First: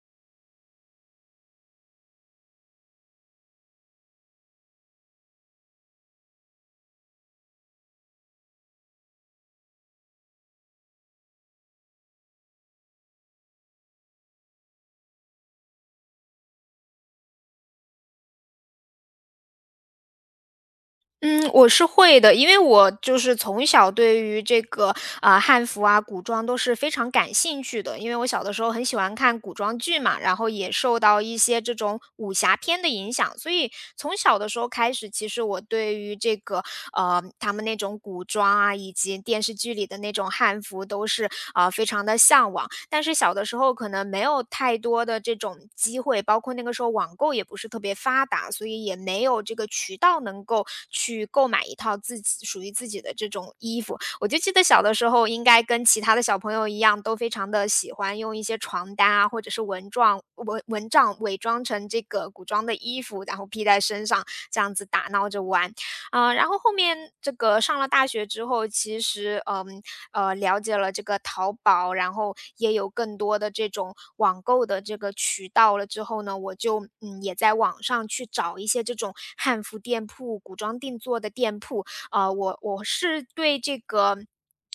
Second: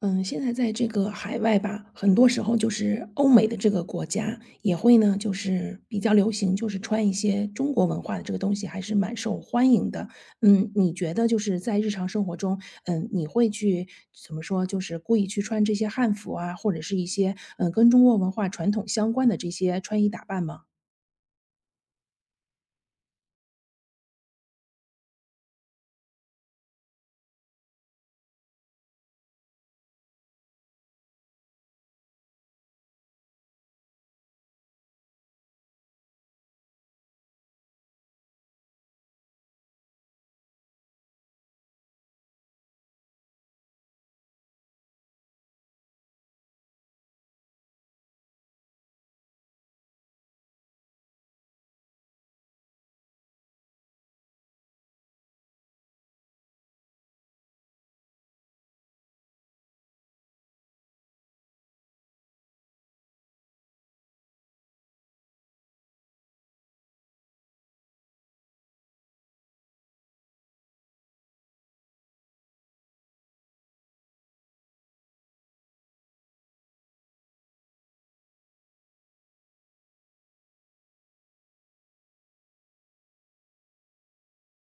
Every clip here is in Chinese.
嗯，现在在这个海外吧，很多时候就是欧美的这个国家也会呢，就是比较流行，就是穿一些中国文化的这个东西，还是蛮受欢迎的。嗯，你觉得就是在日常生活中，你会去怎么说，就是故意去穿这些汉服啊，或者是一些跟中国文化传统相关的这些穿衣打扮吗？嗯，我是会的，因为我就是从小对于这个汉服啊、古装都是非常感兴趣的，因为我小的时候很喜欢看古装剧嘛，然后也受到一些这种武侠片的影响，所以从小的时候开始，其实我对于这个他们那种古装啊，以及电视剧里的那种汉服都是非常的向往。但是小的时候可能没有太多的这种机会，包括那个时候网购也不是特别发达，所以也没有这个渠道能够去购买一套自己属于自己的这种衣服。我就记得小的时候，应该跟其他的小朋友一样，都非常的喜欢用一些床单啊，或者是蚊帐、蚊帐伪装成这个古装的衣服，然后披在身上，这样子打闹着玩。然后后面这个上了大学之后，其实了解了这个淘宝，然后也有更多的这种网购的这个渠道了之后呢，我就也在网上去找一些这种汉服店铺、古装定做的店铺，啊，我是对这个。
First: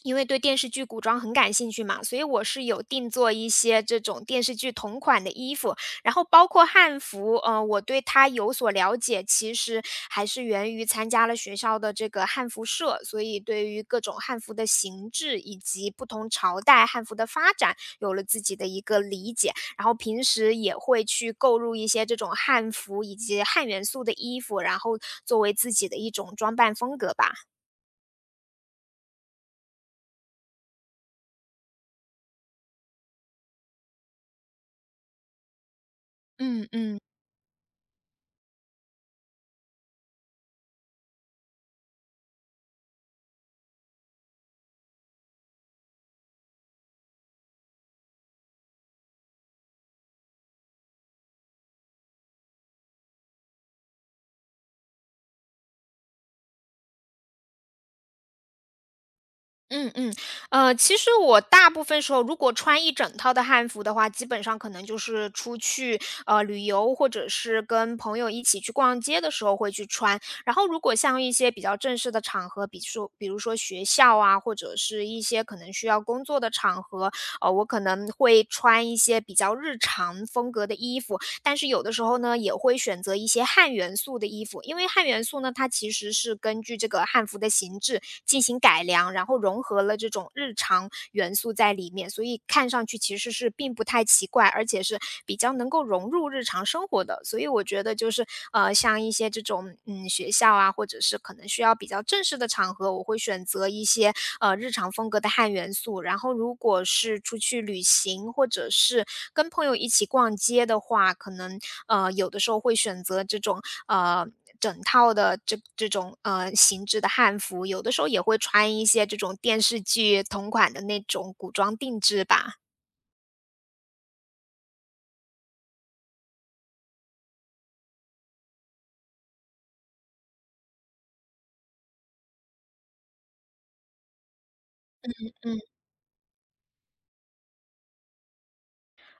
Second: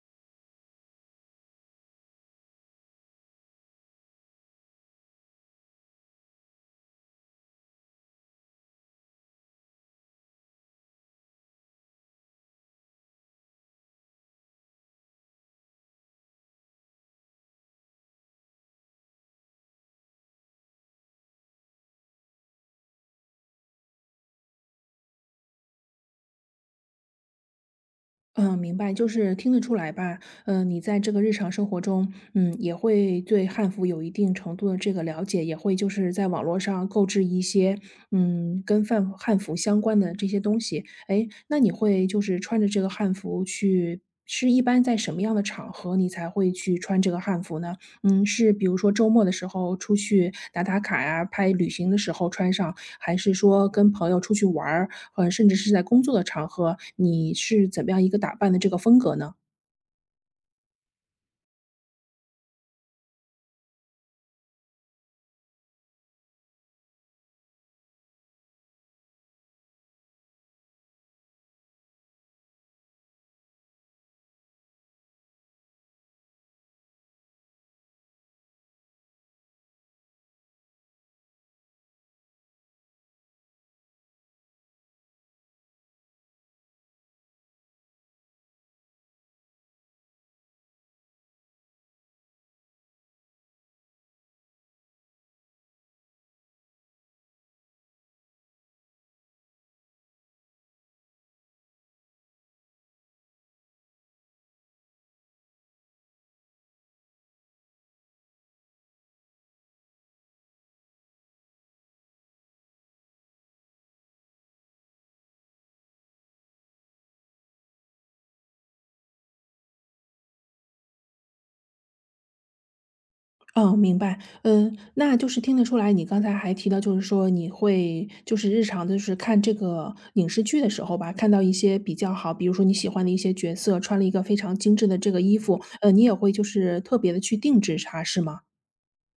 因为对电视剧古装很感兴趣嘛，所以我是有定做一些这种电视剧同款的衣服，然后包括汉服，我对它有所了解，其实还是源于参加了学校的这个汉服社，所以对于各种汉服的形制以及不同朝代汉服的发展有了自己的一个理解。然后平时也会去购入一些这种汉服以及汉元素的衣服，然后作为自己的一种装扮风格吧。嗯，明白，就是听得出来吧，嗯，你在这个日常生活中，也会对汉服有一定程度的这个了解，也会就是在网络嗯上嗯。购置一些，跟范汉服相关的这些东西。哎，那你会就是穿着这个汉服去，是一般在什么样的场合你才会去穿这个汉服呢？嗯，是比如说周末的时候出去打打卡呀、拍旅行的时候穿上，还是说跟朋友出去玩儿，甚至是在工作的场合，你是怎么样一个打扮的这个风格呢？嗯嗯，其实我大部分时候如果穿一整套的汉服的话，基本上可能就是出去旅游，或者是跟朋友一起去逛街的时候会去穿。然后如果像一些比较正式的场合，比如说学校啊，或者是一些可能需要工作的场合，我可能会穿一些比较日常风格的衣服。但是有的时候呢，也会选择一些汉元素的衣服，因为汉元素呢，它其实是根据这个汉服的形制进行改良，然后融合了这种日常元素在里面，所以看上去其实是并不太奇怪，而且是比较能够融入日常生活的。所以我觉得就是像一些这种学校啊，或者是可能需要比较正式的场合，我会选择一些日常风格的汉元素。然后，如果是出去旅行或者是跟朋友一起逛街的话，可能有的时候会选择这种呃整套的这种形制的汉服，有的时候也会穿一些这种电视剧同款的那种古装定制吧。哦，明白。嗯，那就是听得出来，你刚才还提到，就是说你会就是日常就是看这个影视剧的时候吧，看到一些比较好，比如说你喜欢的一些角色穿了一个非常精致的这个衣服，嗯。你也会就是特别的去定制它，是吗？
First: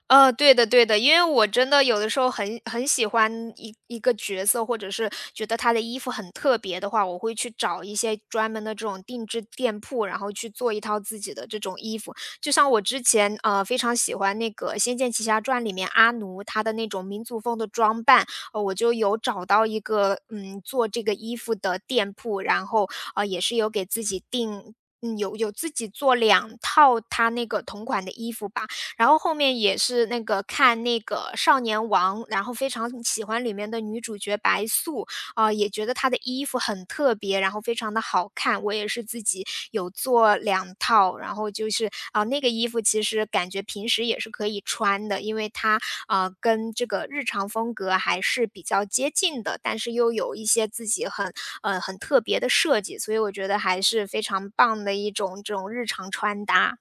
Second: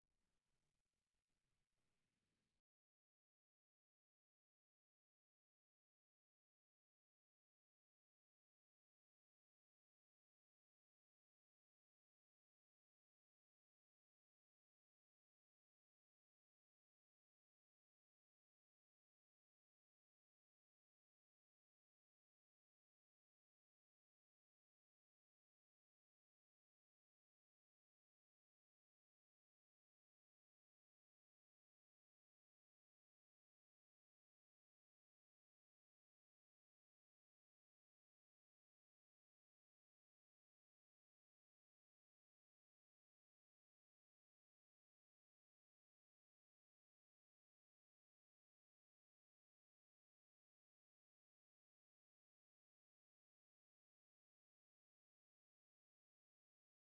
对的对的，因为我真的有的时候很喜欢一个角色，或者是觉得他的衣服很特别的话，我会去找一些专门的这种定制店铺，然后去做一套自己的这种衣服。就像我之前非常喜欢那个《仙剑奇侠传》里面阿奴他的那种民族风的装扮，我就有找到一个做这个衣服的店铺，然后也是有给自己定。嗯，有自己做两套他那个同款的衣服吧，然后后面也是那个看那个《少年王》，然后非常喜欢里面的女主角白素，啊，也觉得她的衣服很特别，然后非常的好看。我也是自己有做两套，然后就是，啊，那个衣服其实感觉平时也是可以穿的，因为它，啊，跟这个日常风格还是比较接近的，但是又有一些自己很很特别的设计，所以我觉得还是非常棒的一种这种日常穿搭。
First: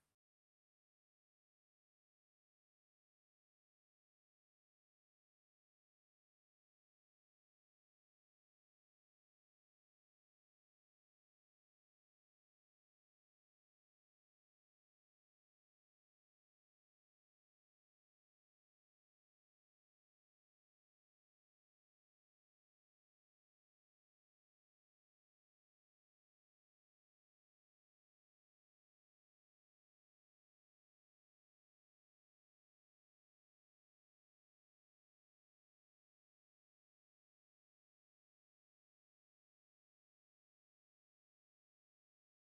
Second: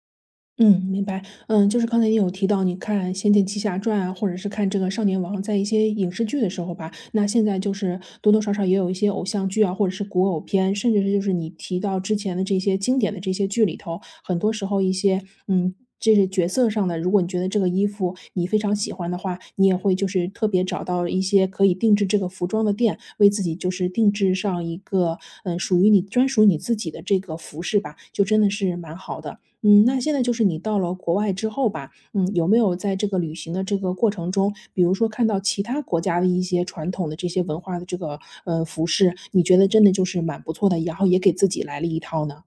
嗯，明白。嗯，就是刚才也有提到，你看《仙剑奇侠传》啊，或者是看这个《少年王》，在一些影视剧的时候吧，那现在就是多多少少也有一些偶像剧啊，或者是古偶片，甚至是就是你提到之前的这些经典的这些剧里头，很多时候一些这是角色上的，如果你觉得这个衣服你非常喜欢的话，你也会就是特别找到一些可以定制这个服装的店，为自己就是定制上一个属于你专属你自己的这个服饰吧，就真的是蛮好的。嗯，那现在就是你到了国外之后吧，嗯，有没有在这个旅行的这个过程中，比如说看到其他国家的一些传统的这些文化的这个服饰，你觉得真的就是蛮不错的，然后也给自己来了一套呢？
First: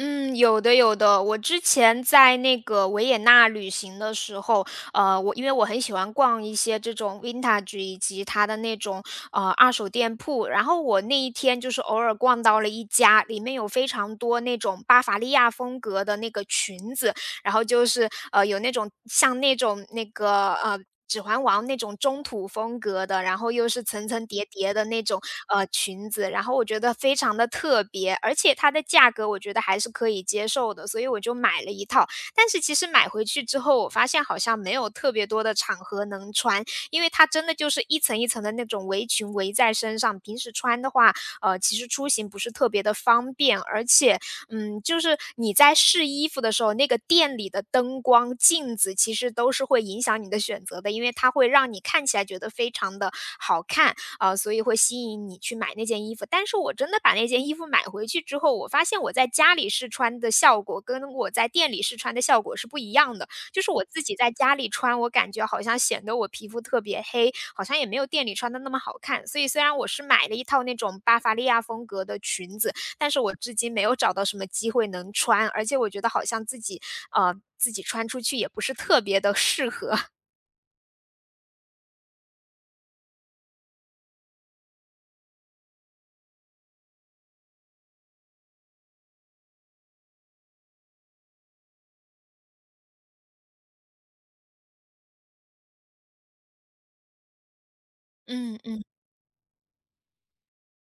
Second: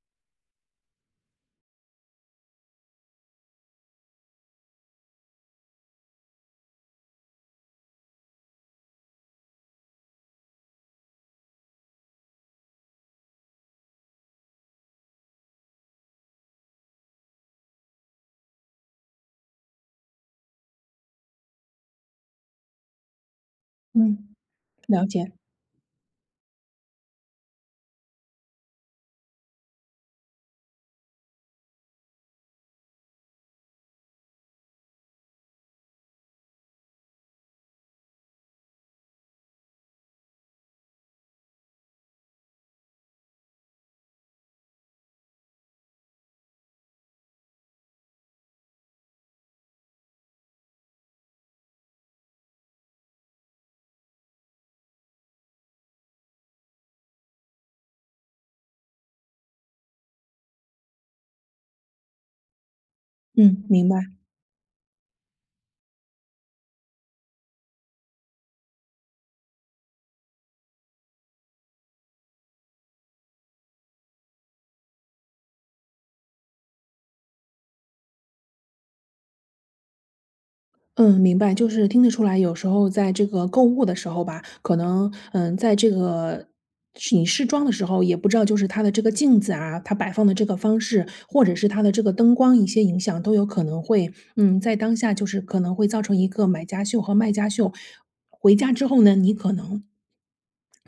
嗯，有的有的。我之前在那个维也纳旅行的时候，我因为我很喜欢逛一些这种 vintage 以及它的那种二手店铺，然后我那一天就是偶尔逛到了一家，里面有非常多那种巴伐利亚风格的那个裙子，然后就是有那种像那种那个。《指环王》那种中土风格的，然后又是层嗯，层叠叠的那了种解，裙子，然后我觉得非常的特别，而且它的价格我觉得还是可以接受的，所以我就买了一套。但是其实买回去之后，我发现好像没有特别多的场合能穿，因为它真的就是一层一层的那种围裙围在身上，平时穿的话，其实出行不是特别的方便，而且就是你在试衣服的时候，那个店里的灯光、镜子其实都是会影响你的选择的，因为它会让你看起来觉得非常的好看，啊，所以会吸引你去买那件衣服。但是我真的把那件衣服买回去之后，我发现我在家里试穿的效果跟我在店里试穿的效果是不一样的。就嗯，是我明白。自己在家里穿，我感觉好像显得我皮肤特别黑，好像也没有店里穿的那么好看。所以虽然我是买了一套那种巴伐利亚风格的裙子，但是我至今没有找到什么机会能穿，而且我觉得好像自己，自己穿出去也不是特别的适合。嗯，明白，就是听得出来，有时候在这个购物的时候吧，可能，嗯，在这个是你试妆的时候，也不知道就是它的这个镜子啊，它摆放的这个方式，或者是它的这个灯光一些影响，都有可能会，在当下就是可能会造成一个买家秀和卖家秀。回嗯家嗯。之后呢，你可能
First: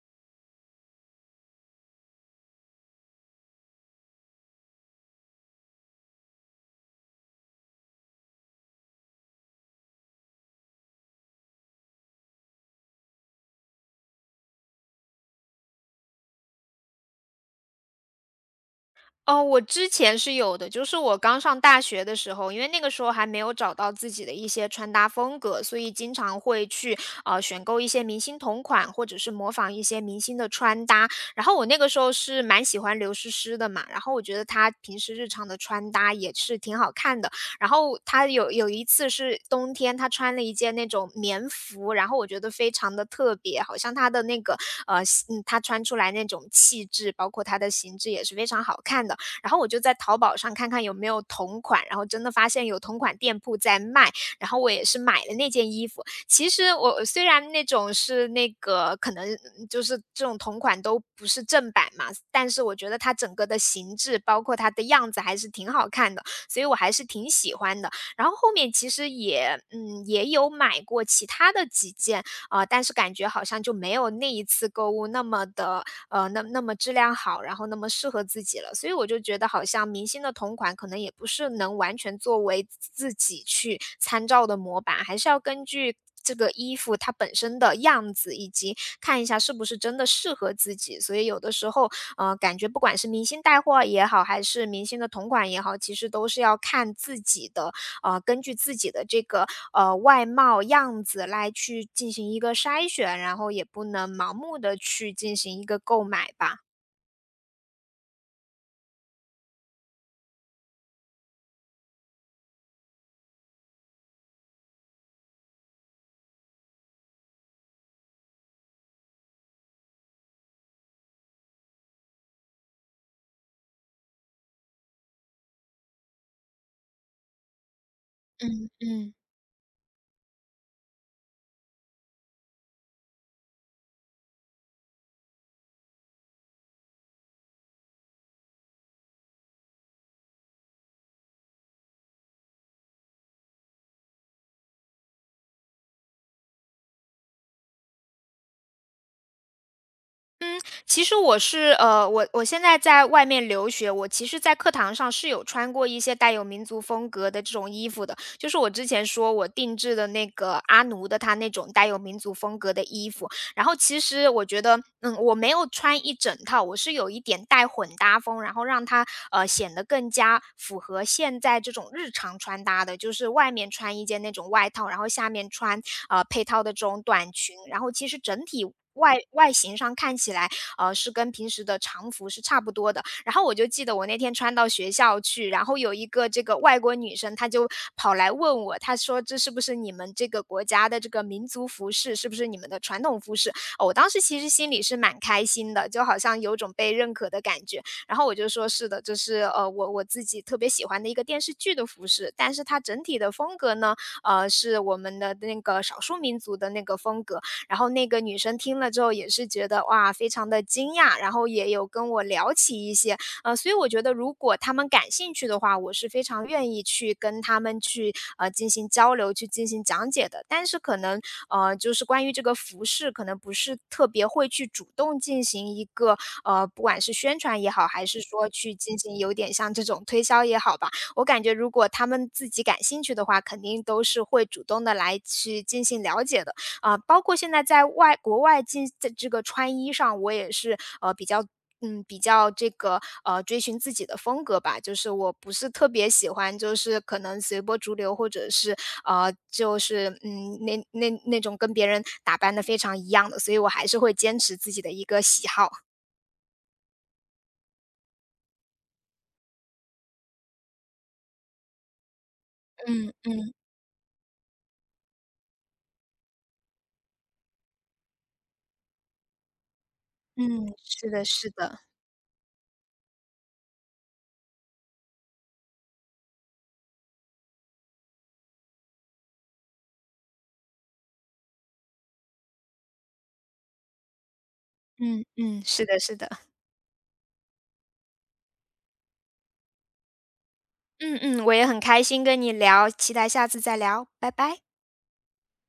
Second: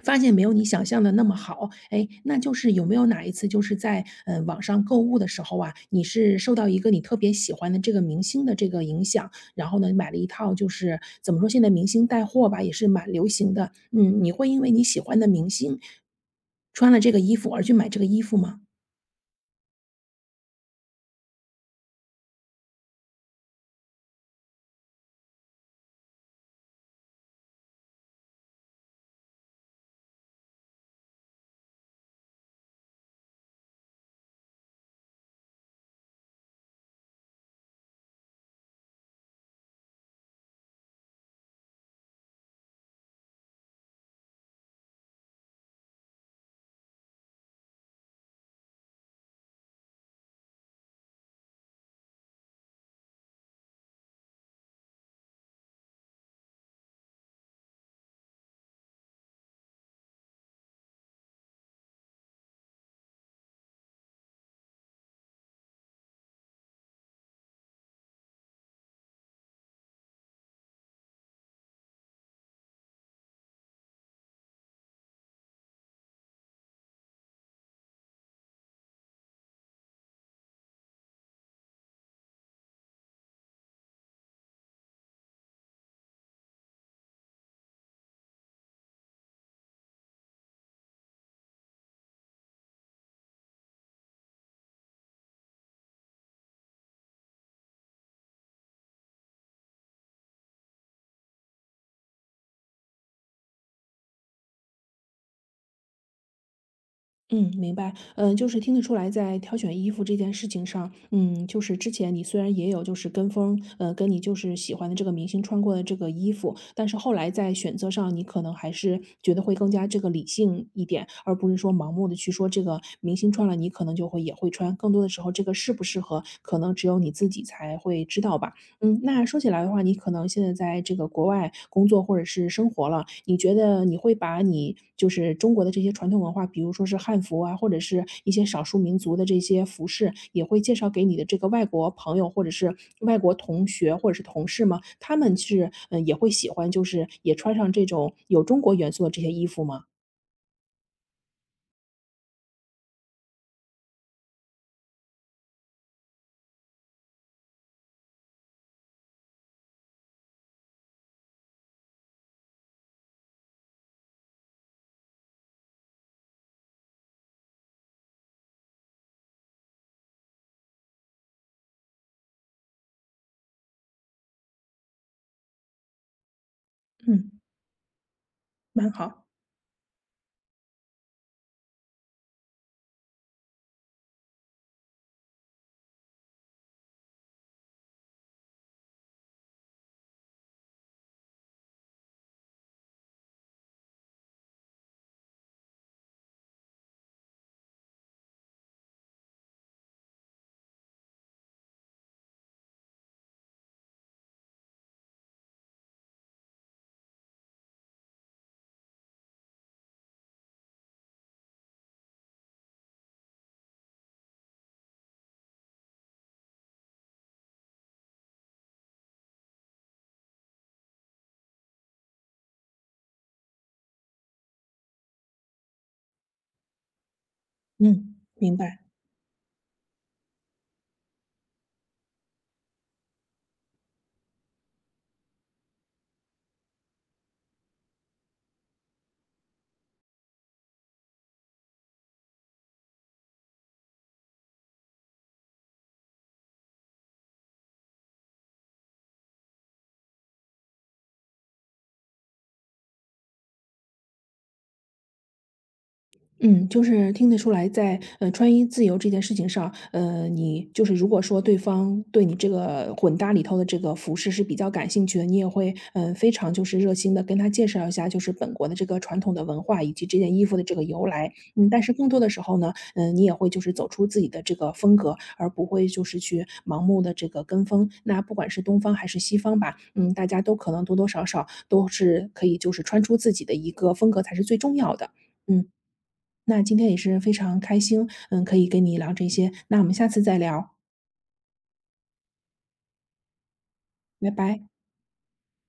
发现没有你想象的那么好，哎，那就是有没有哪一次就是在，网上购物的时候啊，你是受到一个你特别喜欢的这个明星的这个影响，然后呢，买了一套就是怎么说，现在明星带货吧，也是蛮流行的，嗯，你会因为你喜欢的明星穿了这个衣服而去买这个衣服吗？哦，我之前是有的，就是我刚上大学的时候，因为那个时候还没有找到自己的一些穿搭风格，所以经常会去选购一些明星同款，或者是模仿一些明星的穿搭。然后我那个时候是蛮喜欢刘诗诗的嘛，然后我觉得她平时日常的穿搭也是挺好看的。然后她有一次是冬天，她穿了一件那种棉服，然后我觉得非常的特别，好像她的那个呃，她穿出来那种气质，包括她的形制也是非常好看的。然后我就在淘宝上看看有没有同款，然后真的发现有同款店铺在卖，然后我也是买了那件衣服。其实我虽然那种是那个可能就是这种同款都不是正版嘛，但是我觉得它整个的形制，包括它的样子还是挺好看的，所以我还是挺喜欢的。然后后面其实也也有买过其他的几件但是感觉好像就没有那一次购物那么的那么质量好，然后那么适合自己了。所以我就觉得好像明星的同款可能也不是能完全作为自己去参照的模板，还是要根据这个衣服它本身的样子，以及看一下是不是真的适合自己。所以有的时候，感觉不管是明星带货也好，还是明星的同款也好，其实都是要看自己的根据自己的这个外貌样子来去进行一个筛选，然后也不能盲目的去进行一个购买吧。嗯，明白。嗯，就是听得出来，在挑选衣服这件事情上，就是之前你虽然也有就是跟风，跟你就是喜欢的这个明星穿过的这个衣服，但是后来在选择上，你可能还是觉得会更加这个理性一点，而不是说盲目的去说这个明星穿了，你可能就会也会穿。更多的时候，这个适不适合，可能只有你自己才会知道吧。嗯嗯，嗯那说起来的话，你可能现在在这个国外工作或者是生活了，你觉得你会把你就是中国的这些传统文化，比如说是汉服啊，或者是一些少数民族的这些服饰，也会介绍给你的这个外国朋友或者是外国同学或者是同事吗？他们是也会喜欢，就是也穿上这种有中国元素的这些衣服吗？嗯，其实我现在在外面留学，我其实，在课堂上是有穿过一些带有民族风格的这种衣服的，就是我之前说我定制的那个阿奴的他那种带有民族风格的衣服，然后其实我觉得，嗯，我没有穿一整套，我是有一点带混搭风，然后让它显得更加符合现在这种日常穿搭的，就是外面穿一件那种外套，然后下面穿配套的这种嗯，短裙，然后其实整体。蛮外好。外形上看起来，是跟平时的常服是差不多的，然后我就记得我那天穿到学校去，然后有一个这个外国女生，她就跑来问我，她说：“这是不是你们这个国家的这个民族服饰？是不是你们的传统服饰？”哦我当时其实心里是蛮开心的，就好像有种被认可的感觉。然后我就说：“是的，这是我自己特别喜欢的一个电视剧的服饰，但是它整体的风格呢，是我们的那个少数民族的那个风格。”然后那个女生听了之后也是觉得哇，非常的惊讶，然后也有跟我聊起一些，所以我觉得如果他们感兴趣的话，我是非常愿意去跟他们去进行交流，去进行讲解的。但是可能就是关于这个服饰，可能不是特别会去主动进行一个不管是宣传也好，还嗯，是说明去白。进行有点像这种推销也好吧。我感觉如果他们自己感兴趣的话，肯定都是会主动的来去进行了解的。啊，包括现在在外国外进在这个穿衣上，我也是，比较比较这个，追寻自己的风格吧。就是我不是特别喜欢，就是可能随波逐流，或者是，那种跟别人打扮的非常一样的，所以我还是会坚持自己的一个喜好。嗯，就是听得出来在，穿衣自由这件事情上，你就是如果说对方对你这个嗯混搭里嗯头的这个服饰是比较感兴趣的，你也会，非常就是热心的跟他介绍一下，就是本国的这个传统的文化以及这件衣服的嗯，这个由是的来。是嗯，的，但是更多的时候呢，你也会就是走出自己的这个风格，而不会就是去盲目的这个跟风。那不管是东方还是西方吧，嗯，大家都可能多多少少都是可以就是穿出自己的一个风格才是最重要的。嗯嗯，嗯。是的是的。那今天也是非常开心，嗯，可以跟你聊这些，那我们下次再聊，嗯嗯，我也很开心跟你聊，期待下次再聊，拜拜拜。拜。